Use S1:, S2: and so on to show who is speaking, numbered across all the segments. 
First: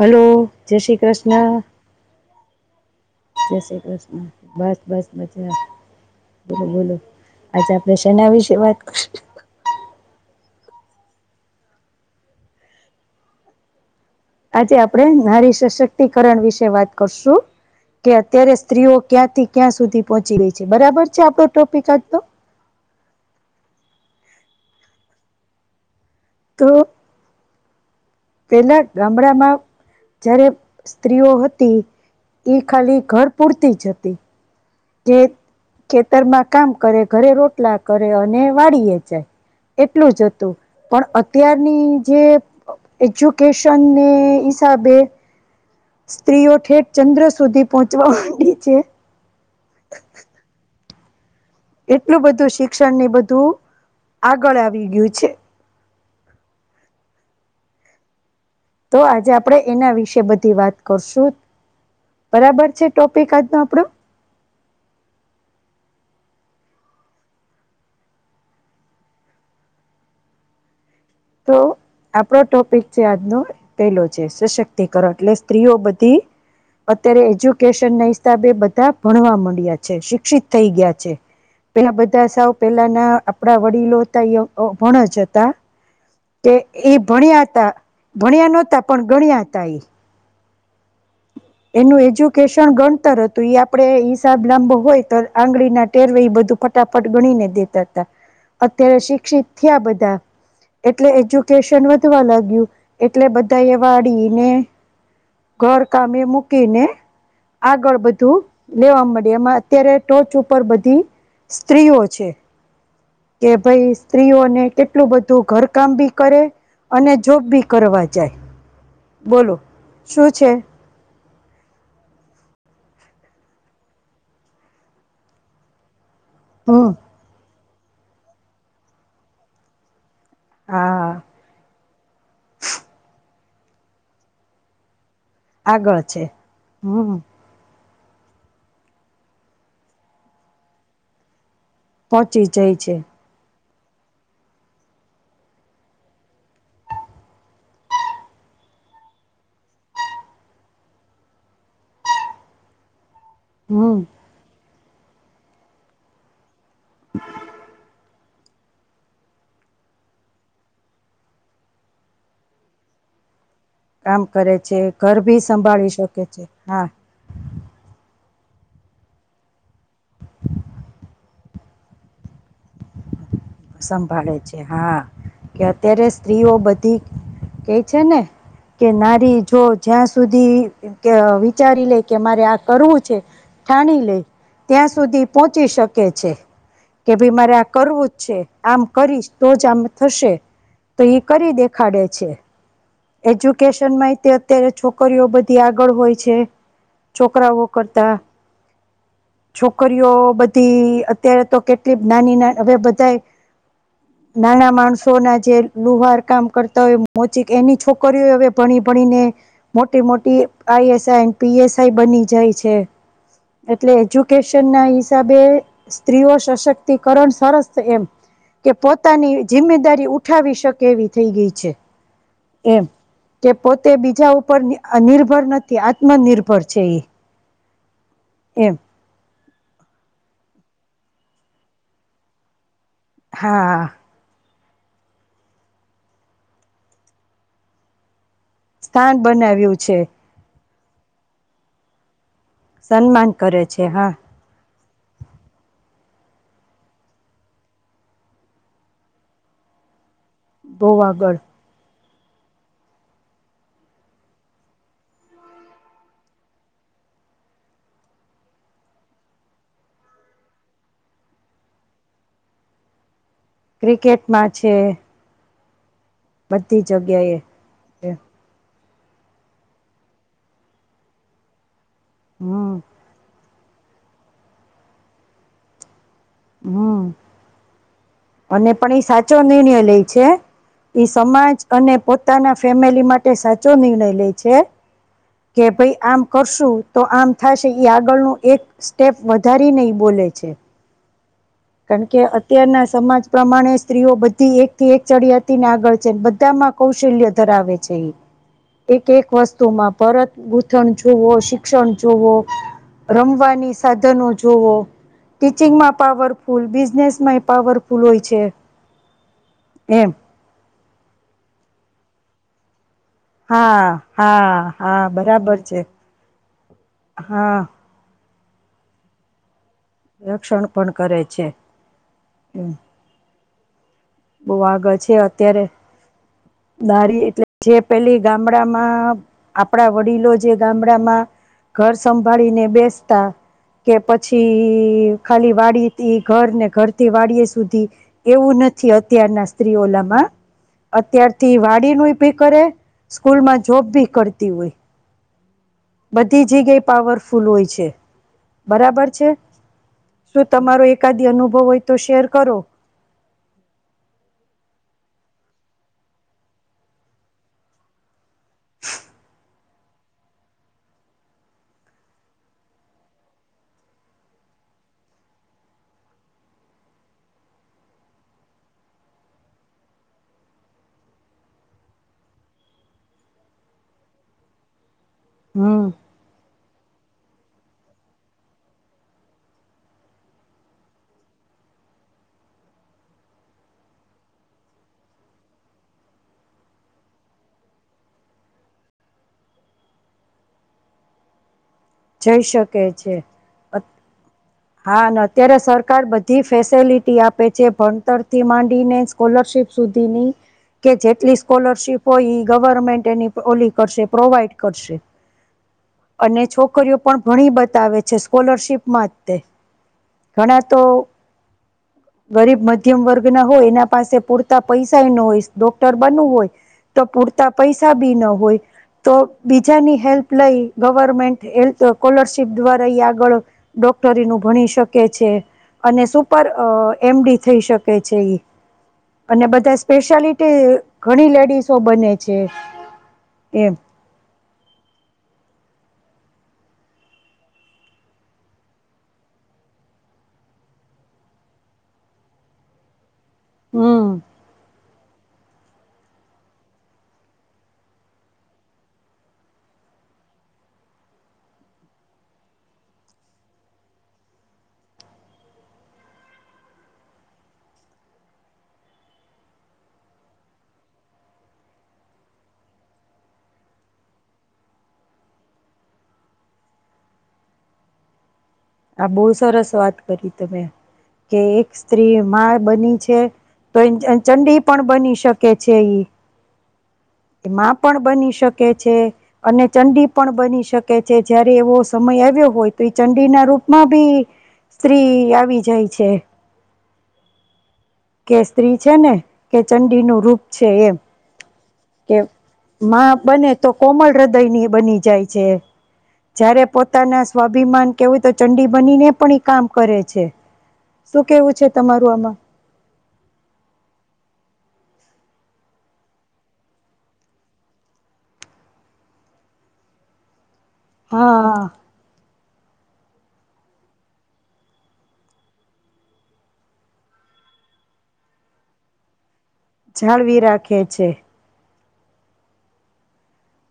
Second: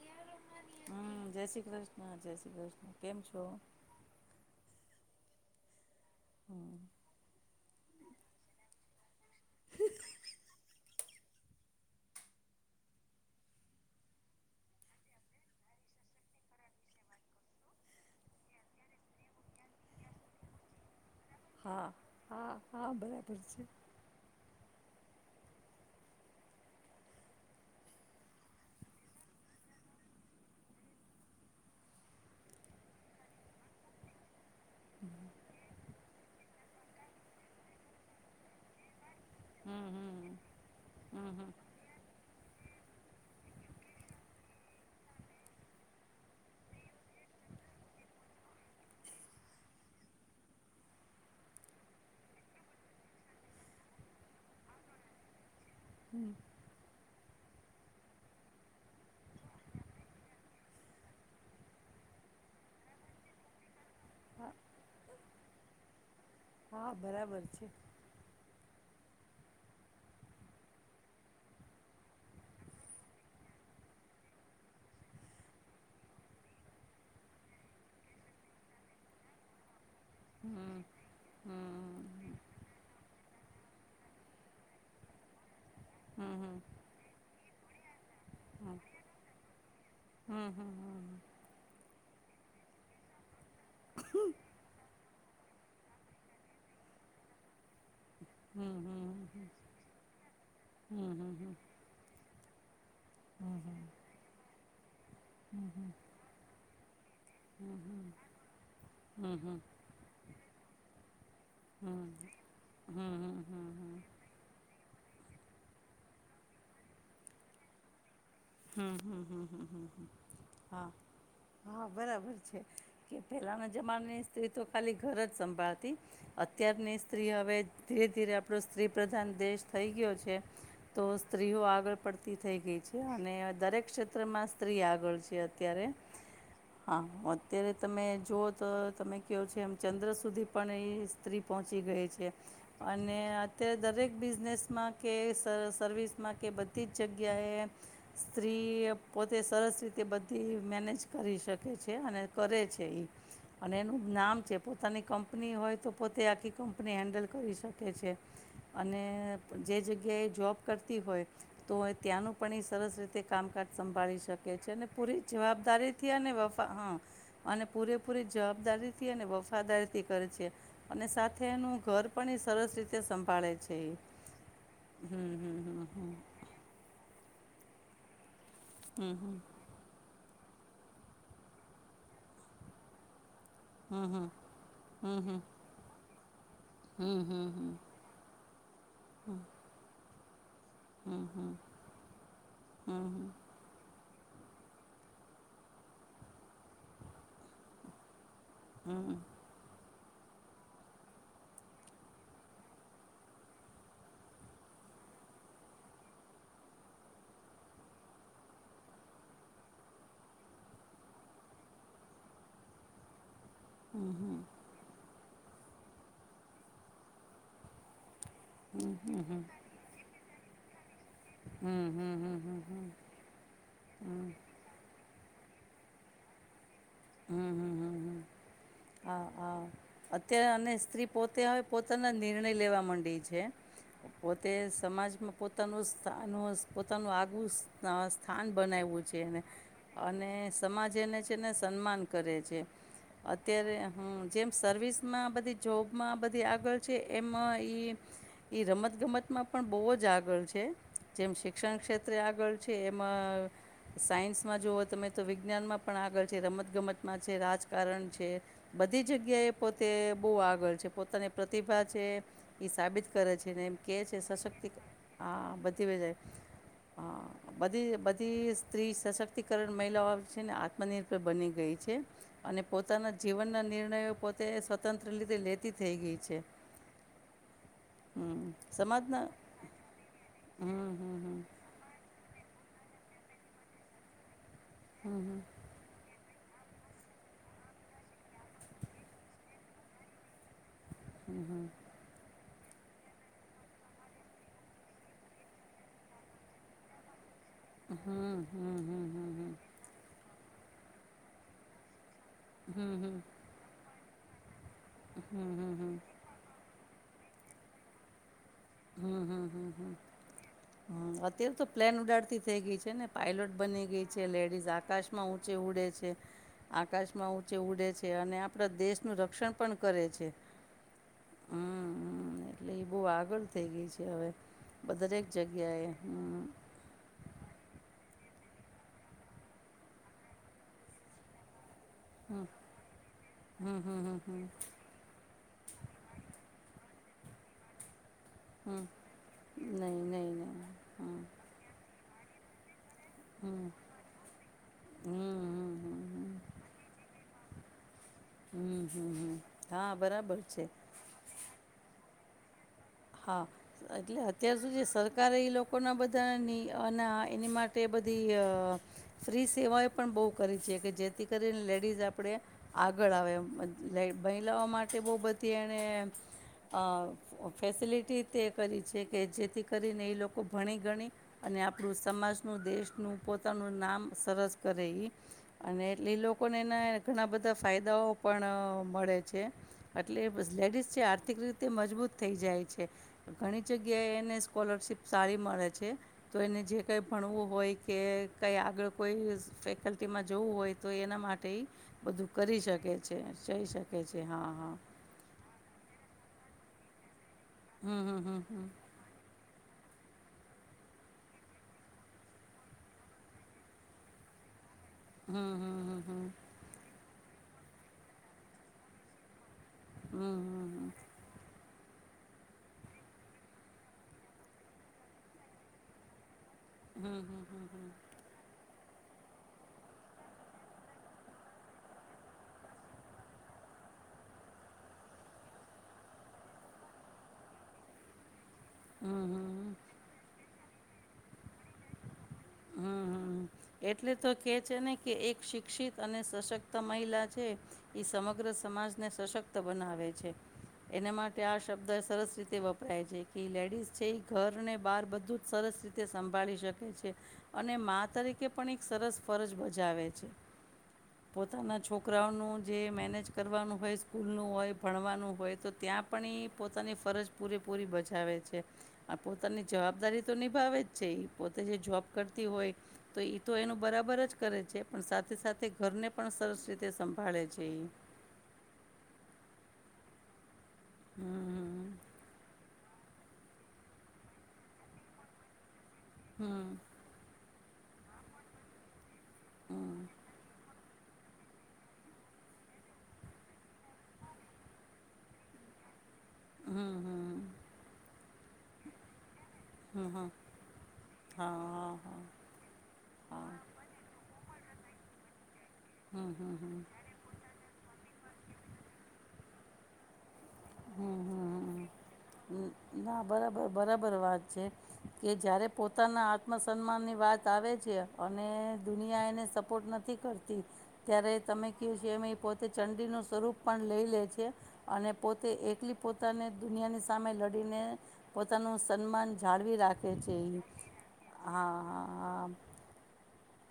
S1: Hello, જય શ્રી
S2: હમ જય
S1: કૃષ્ણ,
S2: શ્રી કૃષ્ણ જય શ્રી કૃષ્ણ કેમ છો?
S1: જય શ્રી કૃષ્ણ, બસ બસ. મજા. બોલો બોલો, આજે આપણે શેના વિશે વાત કરશું આજે આપડે નારી સશક્તિકરણ વિશે વાત કરશુ, કે અત્યારે સ્ત્રીઓ ક્યાંથી ક્યાં સુધી પહોંચી રહી છે. બરાબર. ચા કો ટોપિક
S2: હા
S1: આપ તો.
S2: હા હા બરાબર છે.
S1: તો પેલા ગામડામાં જ્યારે સ્ત્રીઓ હતી, ઈ ખાલી ઘર પૂરતી જ હતી. જે ખેતરમાં કામ કરે, ઘરે રોટલા કરે, અને વાડી એ જાય
S2: હમ
S1: એટલું જ
S2: હમ
S1: હતું, પણ
S2: હમ હમ.
S1: અત્યારની જે એજ્યુકેશનની હિસાબે સ્ત્રીઓ ઠેઠ ચંદ્ર સુધી પહોંચવા માંડી છે. એટલું બધું શિક્ષણ ને ઈ બધું આગળ આવી ગયું છે.
S2: હમ અ
S1: તો આજે આપણેે એના વિશે બધી વાત કરશું. બરાબર છે, ટોપિક આજનો આપણો.
S2: હા હા, બરાબર છે.
S1: તો આપડો ટોપિક છે આજનો પેલો છે, સશક્તિકરણ એટલે સ્ત્રીઓ બધી અત્યારે એજ્યુકેશન ના હિસાબે બધા ભણવા મડ્યા. છે શિક્ષિત થઈ
S2: હમ
S1: ગયા છે.
S2: હમ
S1: પેલા બધા સાવ પેલાના આપડા વડીલો હતા એ અભણ જ હતા.
S2: હમ
S1: કે
S2: હમ
S1: ઈ ભણ્યા હતા, ભણ્યા નોતા પણ ગણ્યા હતા ઈ.
S2: હમ હમ હમ
S1: એનું એજ્યુકેશન ગણતર હતુ. તો ઈ આપડે હિસાબ લાંબો હોય. પણ આંગળીના ટેરવે એ બધું ફટાફટ ગણીને દેતા.
S2: હમ હમ
S1: અત્યારે
S2: હમ હમ
S1: શિક્ષિત થયા બધા
S2: હમ
S1: એટલે
S2: હમ
S1: એજ્યુકેશન વધવા લાગ્યું. એટલે બધા એ વાળીને, ઘર, કામે મૂક કીને આગળ બધું લેવા મડયા. એમાં અત્યારે ટોચ ઉપર બધી સ્ત્રીઓ છે
S2: હમ
S1: કે ભાઈ, સ્ત્રીઓને એટલું બધું ઘરકામ બી કરે અને જોબ બી કરવા જ.
S2: હમ હમ હમ
S1: શું છે
S2: હા. હા બરાબર છે કે પેલાના જમાના ની સ્ત્રી તો ખાલી ઘર જ સંભાળતી.
S1: હમ
S2: અત્યારની સ્ત્રી હવે. ધીરે ધીરે આપડો સ્ત્રી પ્રધાન દેશ થઈ ગયો છે. તો
S1: આ
S2: સ્ત્રીઓ આગળ પડતી થઈ ગઈ છે. અને દરેક ક્ષેત્રમાં સ્ત્રી આગળ છે. અત્યારે
S1: આગળ છે
S2: હા
S1: હમ
S2: અત્યારે તમે જુઓ તો તમે કહો છે એમ ચંદ્ર સુધી પણ એ સ્ત્રી. પહોંચી ગઈ છે
S1: પહોંચી જાય છે
S2: અને. અ્યારે દરેક બિઝનેસમાં કે સર્વિસમાં કે બધી જ જગ્યાએ. સ્ત્રી પોતે સરસ રીતે બધી મેનેજ કરી શકે છે અને કરે છે ઇ અને
S1: હમ
S2: એનું નામ છે. પોતાની કંપની હોય તો પોતે આખી કંપ. આપણે હેન્ડલ કરી શકે છે. અને જે જગ્યાએ જોબ કરતી હોય તો ત્યાંનું પણ એ સરસ રીતે. તે કામ કર સંભાળી
S1: કામ કરે
S2: શકે છે અને
S1: ઘર
S2: પૂરી
S1: ભી સંભાળી
S2: જવાબદારીથી
S1: શકે
S2: અને
S1: છે
S2: વફા હા અને પૂરેપૂરી. જવાબદારીથી અને વફાદારીથી કરે છે અને સાથે એનું ઘર પણ એ સરસ રીતે. સંભાળે છે એ
S1: સંભાળે છે હા
S2: હમ
S1: કે
S2: હમ હમ
S1: અત્યારે
S2: હમ
S1: સ્ત્રીઓ બધી. કઈ છે ને. કે નારી જો જ્યાં. સુધી કે વિચારી લે કે મારે આ કરવું છે ઠાની લેય,
S2: હમ
S1: ત્યાં સુધી ઈ
S2: હમ હમ
S1: પહોચી શકે છે, કે ભાઈ
S2: હમ
S1: મારે આ કરવું જ છે, આમ કરીશ તો જ આમ થશે. તો
S2: હમ
S1: ઈ
S2: હમ
S1: કરી દેખાડે છે. એજ્યુકેશન માં એય તે અત્યારે છોકરીઓ બધી આગળ હોય છે, છોકરાઓ કરતા.
S2: હમ્મ.
S1: કર્યો બધી અત્યારે તો કેટલી નાની ના હવે બધા નાના માણસો ના જે લુહાર કામ કરતા હોય મોચીક ઘેની છોકરીઓ હવે ભણી ભણીને મોટી મોટી I S I P S I બની જાય છે. એટલે
S2: હમ હમ હમ
S1: એજ્યુકેશન ના હિસાબે સ્ત્રીઓ સશક્તિકરણ સરસ એમ. કે પોતાની જિમ્મેદારી ઉઠ ઉઠાવી શકે એવી. થઈ ગઈ છે
S2: હમ્મ હમ્મ હમ્મ હમ્મ
S1: એમ
S2: હમ્મ.
S1: કે પોતે બીજા ઉપર નિર અ નિર નિર્ભર નથી આત્મનિર્ભર છે એ.
S2: હમ્મ હમ્મ હમ્મ હમ્મ.
S1: એમ.
S2: હા હા અત્યારે અને સ્ત્રી પોતે હવે પોતાના નિર્ણય લેવા મંડી. લે છે.
S1: હા
S2: પો તે સમાજમાં પોતાનું સ્થાનહોય પોતાનું આગવુ સ્થા સ્થાન બનાવ્યું
S1: સ્થાન
S2: છે એને
S1: બનાવ્યું છે
S2: અને સમાજ એને છે ને સન્માન કરે છે.
S1: સન્માન કરે છે. હા
S2: [unintelligible] જેમ સર્વિસ માં બધી જોબ માં બધી આગળ છે એમ ઈ-ઈ રમત ગમત માં પણ બહુ જ આગ ળ છે
S1: બહુ
S2: જેમ
S1: આગળ
S2: શિક્ષણ ક્ષેત ત્રે આગળ છે, એમાં સાયન્સમાં જુઓ તમે તો વિજ્ઞાનમાં પણ આગળ છે, રમતગમતમાં છે, રાજકારણ છે. બધી જગ્યા એ પોતે બહું આગળ છે. પોતાની પ્રતિભા છે ઈ સાબિત કરે છે ને એમ કે છે
S1: ક્રિકેટમાં
S2: સશક્તી
S1: છે
S2: હા બધ [unintelligible]
S1: બધી જગ્યા એ.
S2: બધી સ્ત્રી સશક્તિકરણ મહિલાઓ આમ છે ને આત્મનિર્ભર બની ગઈ છે. અને
S1: હમ
S2: પોતાના જીવનના નિર્ણયો પોતે સ્વતંત્ર રીતે લેતી થઈ ગઈ. છે
S1: હમ.
S2: હમ
S1: અને પણ એ
S2: સમાજના
S1: સાચો નિર્ણય લે છે
S2: હમ
S1: એ
S2: હમ હમ
S1: સમાજ અને પો પોતાના ફેમિલી માટે સાચો નિર્ણય લે છે. કે ભઈ આમ કરશું તો આમ થાશે એ આગળનું એક સ્ટેપ વધારી ને બોલે છે. કણકે અ અત્યારના સમાજ પ્રમાણે સ્ત્રીઓ બધી એક થી એક ચડી હતી ને આગળ છે બધા માં કૌશલ્ય ધરાવે છે એક એક વસ્તુમાં પરત ગૂંથણ જુવો શિક્ષણ જોવ રમવાની સાધનો જુવો. ટીચિંગમાં પાવર બિઝનેસ માં એ પાવરફુલ હોય છે.
S2: હમ્મ હમ્મ હમ્મ
S1: એમ
S2: હમ્મ અત્યારે તો પ્લેન ઉડાડતી થઇ ગઈ છે ને. પાયલોટ
S1: હા
S2: બની ગઈ છે લેડીઝ
S1: હા હા
S2: આકાશમાં ઊંચે
S1: બરાબર
S2: ઉડે છે આકાશમાં ઊંચે
S1: હા
S2: ઉડે છે અને આપ દેશનું રક્ષણ પણ કરે છે
S1: રક્ષણ પણ કરે છે
S2: હમ એટલે એ બહ આગળ. તેવું છે. હવે
S1: બહ
S2: બ-
S1: આગળ છે
S2: દરેક
S1: અત્યારે
S2: જગ્યાએ હમ
S1: દારી એટલે જે. પેલી ગામડામાં આપડા વડીલો જે ગામડામાં ઘર સંભાળીને બેસતા કે પછી ખાલી વાડી ઘર ને ઘરથી વાડીએ સુધી એવું
S2: હમ
S1: અત્યારના
S2: નહીં
S1: સ્ત્રીઓલા માં
S2: નહીં નહીં હમ
S1: અત્યારથી વાડીનું. પી કર સ્કૂલમાં જોબ બી કરતી હોય
S2: હમ હમ હમ
S1: બધી જગ્યાએ પાવરફુલ હોય છે.
S2: હમ
S1: બરાબર
S2: હમ
S1: છે
S2: હમ હા બરાબર
S1: શું
S2: છે
S1: તમારો એકાદી અનુભવ હોય તો શેર કરો.
S2: હા એટલે અત્યાર સુધી સરકાર એ લોકો ના બધાનીના એની માટે બધી ઇ અ ફ્રીઝ સેવાએ પણ બહુ કરી છે કે જેથી કરીને લેડીઝ આપણે આગળ આવે મહિલાઓ માટે બહુ બધી એણે ફેસિલિટી તે કરી છે કે જેથી કરીને એ લોકો ભણી ગણી અને આપણું સમાજનું દેશનું પોતાનું નામ સરસ કરે એ.
S1: હમ
S2: અને એ લોકો ને ઘણા બધા ફાયદાઓ પણ મળે છે એટલે લેડીઝ છે આર્થિક રીતે મજબૂત થઈ જાય છે ઘણી જગ્યાએ એને સ્કોલરશિપ સારી મળે છે, તો એને જે કંઈ ભણવું હોય કે કંઈ આગળ કોઈ ફેકલ્ટીમાં જોવું હોય તો એના માટે ઈ
S1: જઈ શકે છે
S2: શકે છે હા
S1: હા અત્યારે સરકાર બધ તી ફેસેલિટી આપ. છે
S2: હમ હમ હમ
S1: ભણતરથી
S2: હમ
S1: માંડીને સ્કોલરશીપ સુધીની કે જેટલી સ્કોલરશીપ હોય એ ગવર્મેન્ટ એની ઓલી કરશે પ્રોવાઈડ કરશે
S2: હમ હમ હમ હમ
S1: અને છોક. ભણી બતાવે છે સ્કોલરશીપ માં જ તે.
S2: હમ
S1: ઘણા તો
S2: હમ
S1: ગરીબ મધ્યમ વર્ગ ના હોય એના પાસે પૂરતા પૈસા ઈ ન હોય ડોક્ટર બનવું હોય તો પૂરતા પૈસા બી ના હોય. તો બીજાની હેલ્પ લઈ ગવર્મેન્ટ હેલ્થ સ્કોલરશીપ દ્વારા એ આગળ ડૉક્ટરીનું ભણી શકે છે અને સુપર અ એમ ડી થઈ શકે છે ઈ.
S2: હમ
S1: અને બધા સ્પેશિયાલિ તો ઘણી લેડીસો બને. છે.
S2: હમ
S1: એમ
S2: એટલે તો કે છે ને કે એક શિક્ષિત અને સશક્ત મહિલા છે એ સમગ્ર સમાજને સશક્ત બનાવે છે એના માટે આ શબ્દ સરસ રીતેવપરાય છે. એ લેડીઝ છે
S1: હમ
S2: એ ઘર ને બહાર બધું જ સરસ રીતે સંભાળી શકે છે અને મા તરીકે કે પણ એક સરસ ફરજ બજાવે છે, પોતાના છોકરાઓનું જે મેનેજ કરવાનું હોય સ્કૂલનું હોય ભણવાનું હોય તો ત્યાં પણ એ પોતાની ફરજ પૂરેપૂરી બજાવે છે, આ પોતાની જવાબદારી તો નિભાવે જ છે એ પોતે જે જોબ કરતી હોય તો ઈ તો એનું બરાબર જ કરે છે પણ સાથે સાથે ઘરને પણ સરસ રીતે સંભાળે છે.
S1: આ બહુ સરસ વાત કરી તમે. કે એક
S2: હમ
S1: સ્ત્રી માં બની છે. તો ચંડી પણ બની શકે છે.
S2: હમ
S1: એ માં પણ બની શકે છે. અને
S2: હમ
S1: ચંડી પણ બની શકે. કે છે જયારે એવો સમય આવ્યો હોય તો એ ચંડી ના રૂપમાં બી સ્ત્રી આવી જાય છે.
S2: હમ હમ.
S1: કે સ્ત્રી છે ને કે ચંડીનું
S2: હમ
S1: રૂપ છે એમ.
S2: હા હા
S1: કે
S2: હા
S1: માં બને
S2: હા
S1: તો કોમલ હૃદયની બની જાય છે.
S2: હમ હમ
S1: જ્યારે
S2: હમ
S1: પોતાના સ્વાભિમાન કેવું તો ચંડી બનીને પણ એ કામ કરે છે. શું કેવું છે તમારું આમાં?
S2: હમ્મ, ના બરાબર-બરાબર વાત છે, કે જ્યારે પોતાના આત્મસન્માનની વાત આવે છે અને દુનિયા એને સપોર્ટ નથી કર ત્યારે તમે
S1: હા
S2: [unintelligible] એમેય પોત તે ચંડીનું સ્વરૂપ પણ લઈ લે છે અને પોતે એકલી પોતાને દુનિયાની સામે લડીને પોતાનું સન્માન જાણવી રાખે છે
S1: જાળવી
S2: ઈ
S1: રાખે છે
S2: હા. હા હા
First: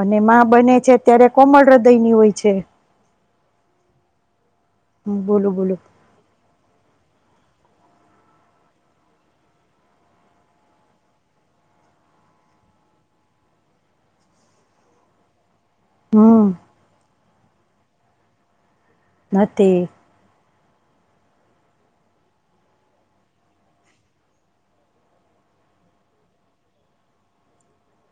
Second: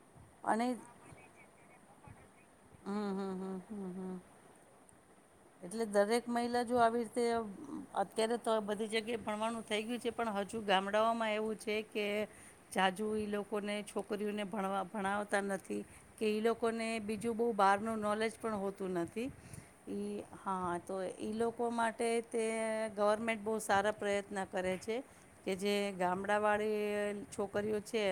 S1: અને માં બને છે ત્યારે કોમળ હૃદ દૈની હોય છે.
S2: હમ હમ હમ હમ હમ
S1: બોલું બોલું
S2: એટલે દરેક મહિલા હજુ આવી રીતે અત્યારે તો બધી જગ્યાએ ભણવાનું થઈ ગયું છે પણ હજુ ગામડાઓમાં એવું છે કે જાજુ એ લોકોને છોકરીઓને ભણવા ભણાવતા નથી. કે એ
S1: હમ
S2: લોકોને બી જો બહુ બહાર નું નોલેજ પણ હોત તો નથી એ હા તો એ લોકો માટે તે ગવર્મેન્ટ બહુ સારા પ્રયત્ન કરે છે કે જે ગામડાવાળી છોકરીઓ છે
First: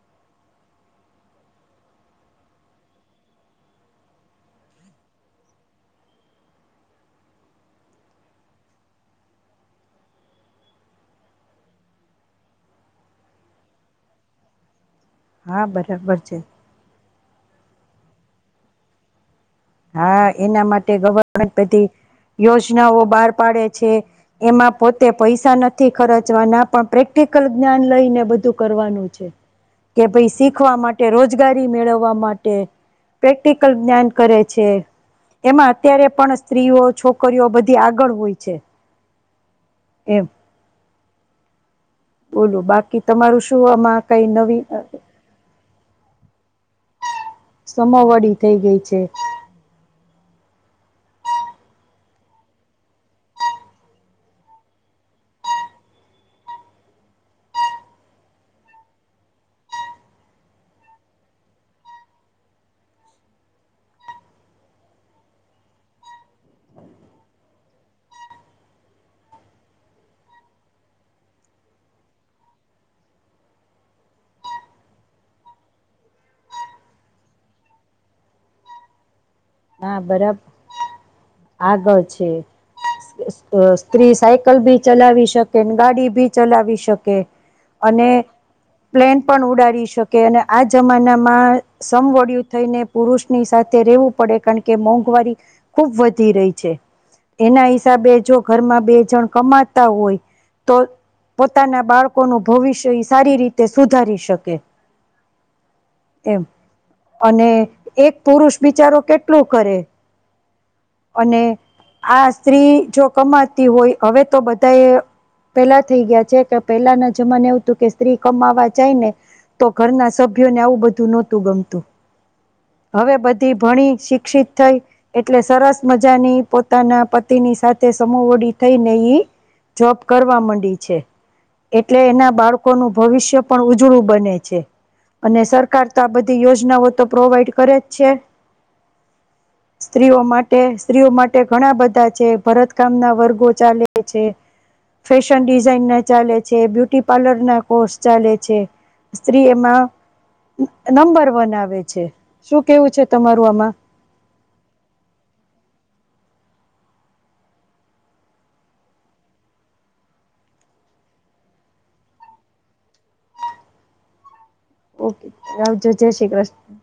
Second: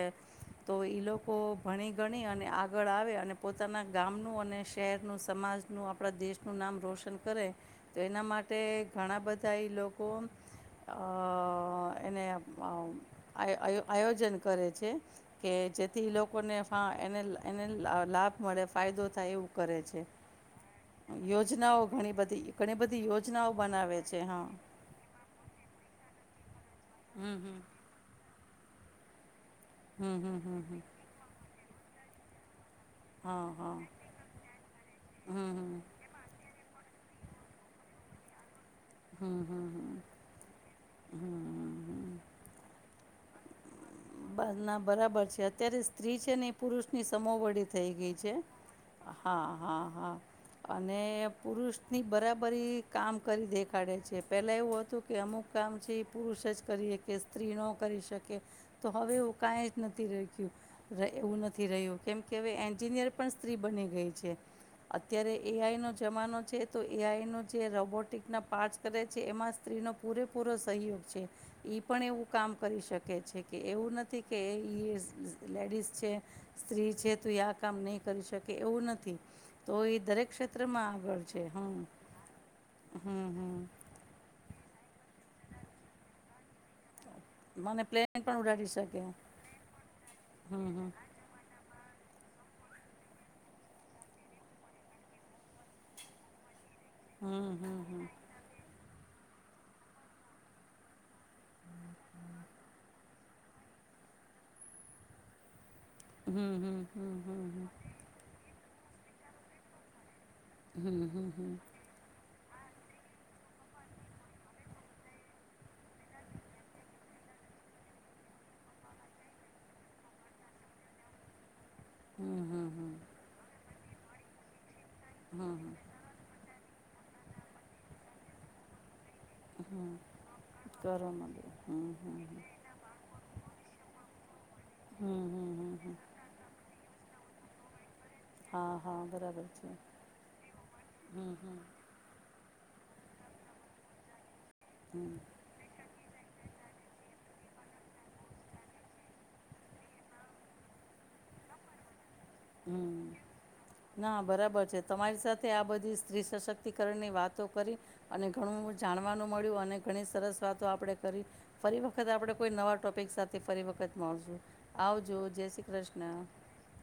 S2: તો એ લોકો ભણી ગણી અને આગળ આવે અને પોતાના ગામનું અને શહેરનું સમાજનું આપણા દેશનું નામ રોશન કરે તો એના માટે ઘણા બધા એ લોકો અ એને આ આ આયોજન કરે છે. કે
S1: હા
S2: જેથી
S1: બરાબર છે
S2: લોકોને ફા એને. એને લ લાભ મળે ફાયદો થાય એવું. કરે છે
S1: હા એના માટે ગ
S2: યોજનાઓ
S1: ગણપતિ
S2: ઘણી બધી ઘણી
S1: યોજનાઓ
S2: બધી
S1: બહાર
S2: યોજનાઓ
S1: પાડે છે
S2: બનાવે હા
S1: એમાં પોતે પૈસા નથી ખરચ જવાના પણ
S2: હમ હમ
S1: પ્રેક્ટિકલ જ્ઞાન લઈને બધું કરવાનું છે. કે
S2: હમ
S1: ભાઈ
S2: હમ હમ
S1: શીખવા
S2: હમ
S1: માટે રોજગારી ઈ મેળવવા માટે
S2: હા
S1: પ્રેક્ટિકલ
S2: હા
S1: જ્ઞાન કરે. છે,
S2: હમ હમ
S1: એમાં અત્યારે પણ સ્ત્રીઓ છોક છોકરીઓ બધી આગળ હોય છે.
S2: હમ. હમ. હમ હમ. હમ.
S1: બોલો, બાકી તમારું શું આમાં? કઈ
S2: બ
S1: નવી
S2: ના બરાબર છે. ત્યારે સ્ત્રી છે ને ઈ પુરુષની સમોવડી થઈ ગઈ છે.
S1: સમોવડી થઈ ગઈ છે
S2: હા હા હા. અને પુરુષની બરાબરી કામ કરી દેખાડે છે. પહેલાં એવું હતું કે અમુક કામ છે ઈ પુરુષ જ કરી શકે, સ્ત્રી નો કરી શકે. તો હવે એવું કાંઈ જ નથી રાખ્યું એવું નથી રહ્યું, કેમ કે હવે એન્જિનિયર પણ સ્ત્રી બની ગઈ છે. અત્યારે એઆઈનો જમાનો છે, તો એઆઈનો જે રોબોટિકના પાર્ટસ કદાચ એમાં સ્ત્રીનો પૂરેપૂરો સહયોગ છે ઈ પણ એવું કામ કરી શકે છે. કે એવું નથી કે ઈ લેડીઝ છે, સ્ત્રી છે તો એ આ કામ નઇ કરી શકે એવું નથી. તો એ
S1: હા,
S2: દરેક
S1: બરાબ
S2: ક્ષેત્રમાં આગળ છે હમ
S1: આગળ છે.
S2: હમ હમ
S1: સ્ત્રી સાયકલ બી ચલાવી શકેને ગાડી ભી ચલાવી શકે.
S2: મને
S1: કે અને
S2: પ્લેન પણ ઉડાડી શકે
S1: પ્લેન પણ ઉડાડી શકે અને આ જમાનામાં સમવડિયુ થઈને પુરુષની સાથે રેવું. પડે કારણ કે મોંઘવારી ખુબ વધી રહી છે.
S2: હમ
S1: એના
S2: હમ
S1: હિસાબે જો ઘરમાં બે બે જણ કમાતા હોય તો, પોતાના બાળકોનું ભવિષ્ય ઈ સારી રીતે સુધારી શકે.
S2: હમ
S1: એમ
S2: હમ હમ હમ
S1: અને
S2: હમ
S1: એક પુરુષ બિચારો કેટલું કરે?
S2: હમ્મ હમ્મ હમ્મ.
S1: અને આ સ્ત્રી જો કમાતી હોય હવે તો બધા એ પેલા થઈ ગયા છે કે પહેલાના જમાને એવું હતું કે સ્ત્રી કમાવા જાય ને તો ઘરના સભ્યોને આવું બધું નોતું ગમતું.
S2: હમ હમ
S1: હવે બધી ભણી શિક્ષિત થઇ. એટલે સરસ મજાની પોત પોતાના પતિની સાથે સમૂહવડી થઈ ને ઈ
S2: હમ
S1: જોબ કરવા માંડી છે
S2: કરો મને હમ
S1: એટલે
S2: હમ
S1: એના
S2: હમ
S1: બાળકોનું ભવિષ્ય પણ ઉજળું બને છે.
S2: હમ
S1: અને
S2: હમ હમ
S1: સરકાર
S2: હમ
S1: તો આ બધી યોજનાઓ તો પ્રોવાઈડ કરે જ છે.
S2: હા હા બરાબર છે
S1: સ્ત્રીઓ માટે, સ્ત્રીઓ
S2: હમ
S1: માટે
S2: હમ
S1: ઘણા બધા છે. ભરત કામ ના વર્ગો ચાલે છે.
S2: હમ
S1: ફશન ડિઝાઇન ના ચાલે. બ્યુટી પાર્લરના કોર્ષ ચાલે છે. સ્ત્રી એમાં નંબર વન આવે છે. શું કેવું છે તમારું? [unintelligible]
S2: હા બરાબર છે. તમારી સાથે આ બધી સ્ત્રી સશક્તિકરણની વાતો કરી અને ઘણું જાણવાનું મળ્યું અને ઘણી સરસ વાતો આપણે કરી ફરી વખત આપણે કોઈ નવા ટોપિક સાથે ફરી વખત મળશું. આવજો
S1: ઓકે
S2: જય શ્રી
S1: આવજો જય
S2: કૃષ્ણ
S1: શ્રી કૃષ્ણ.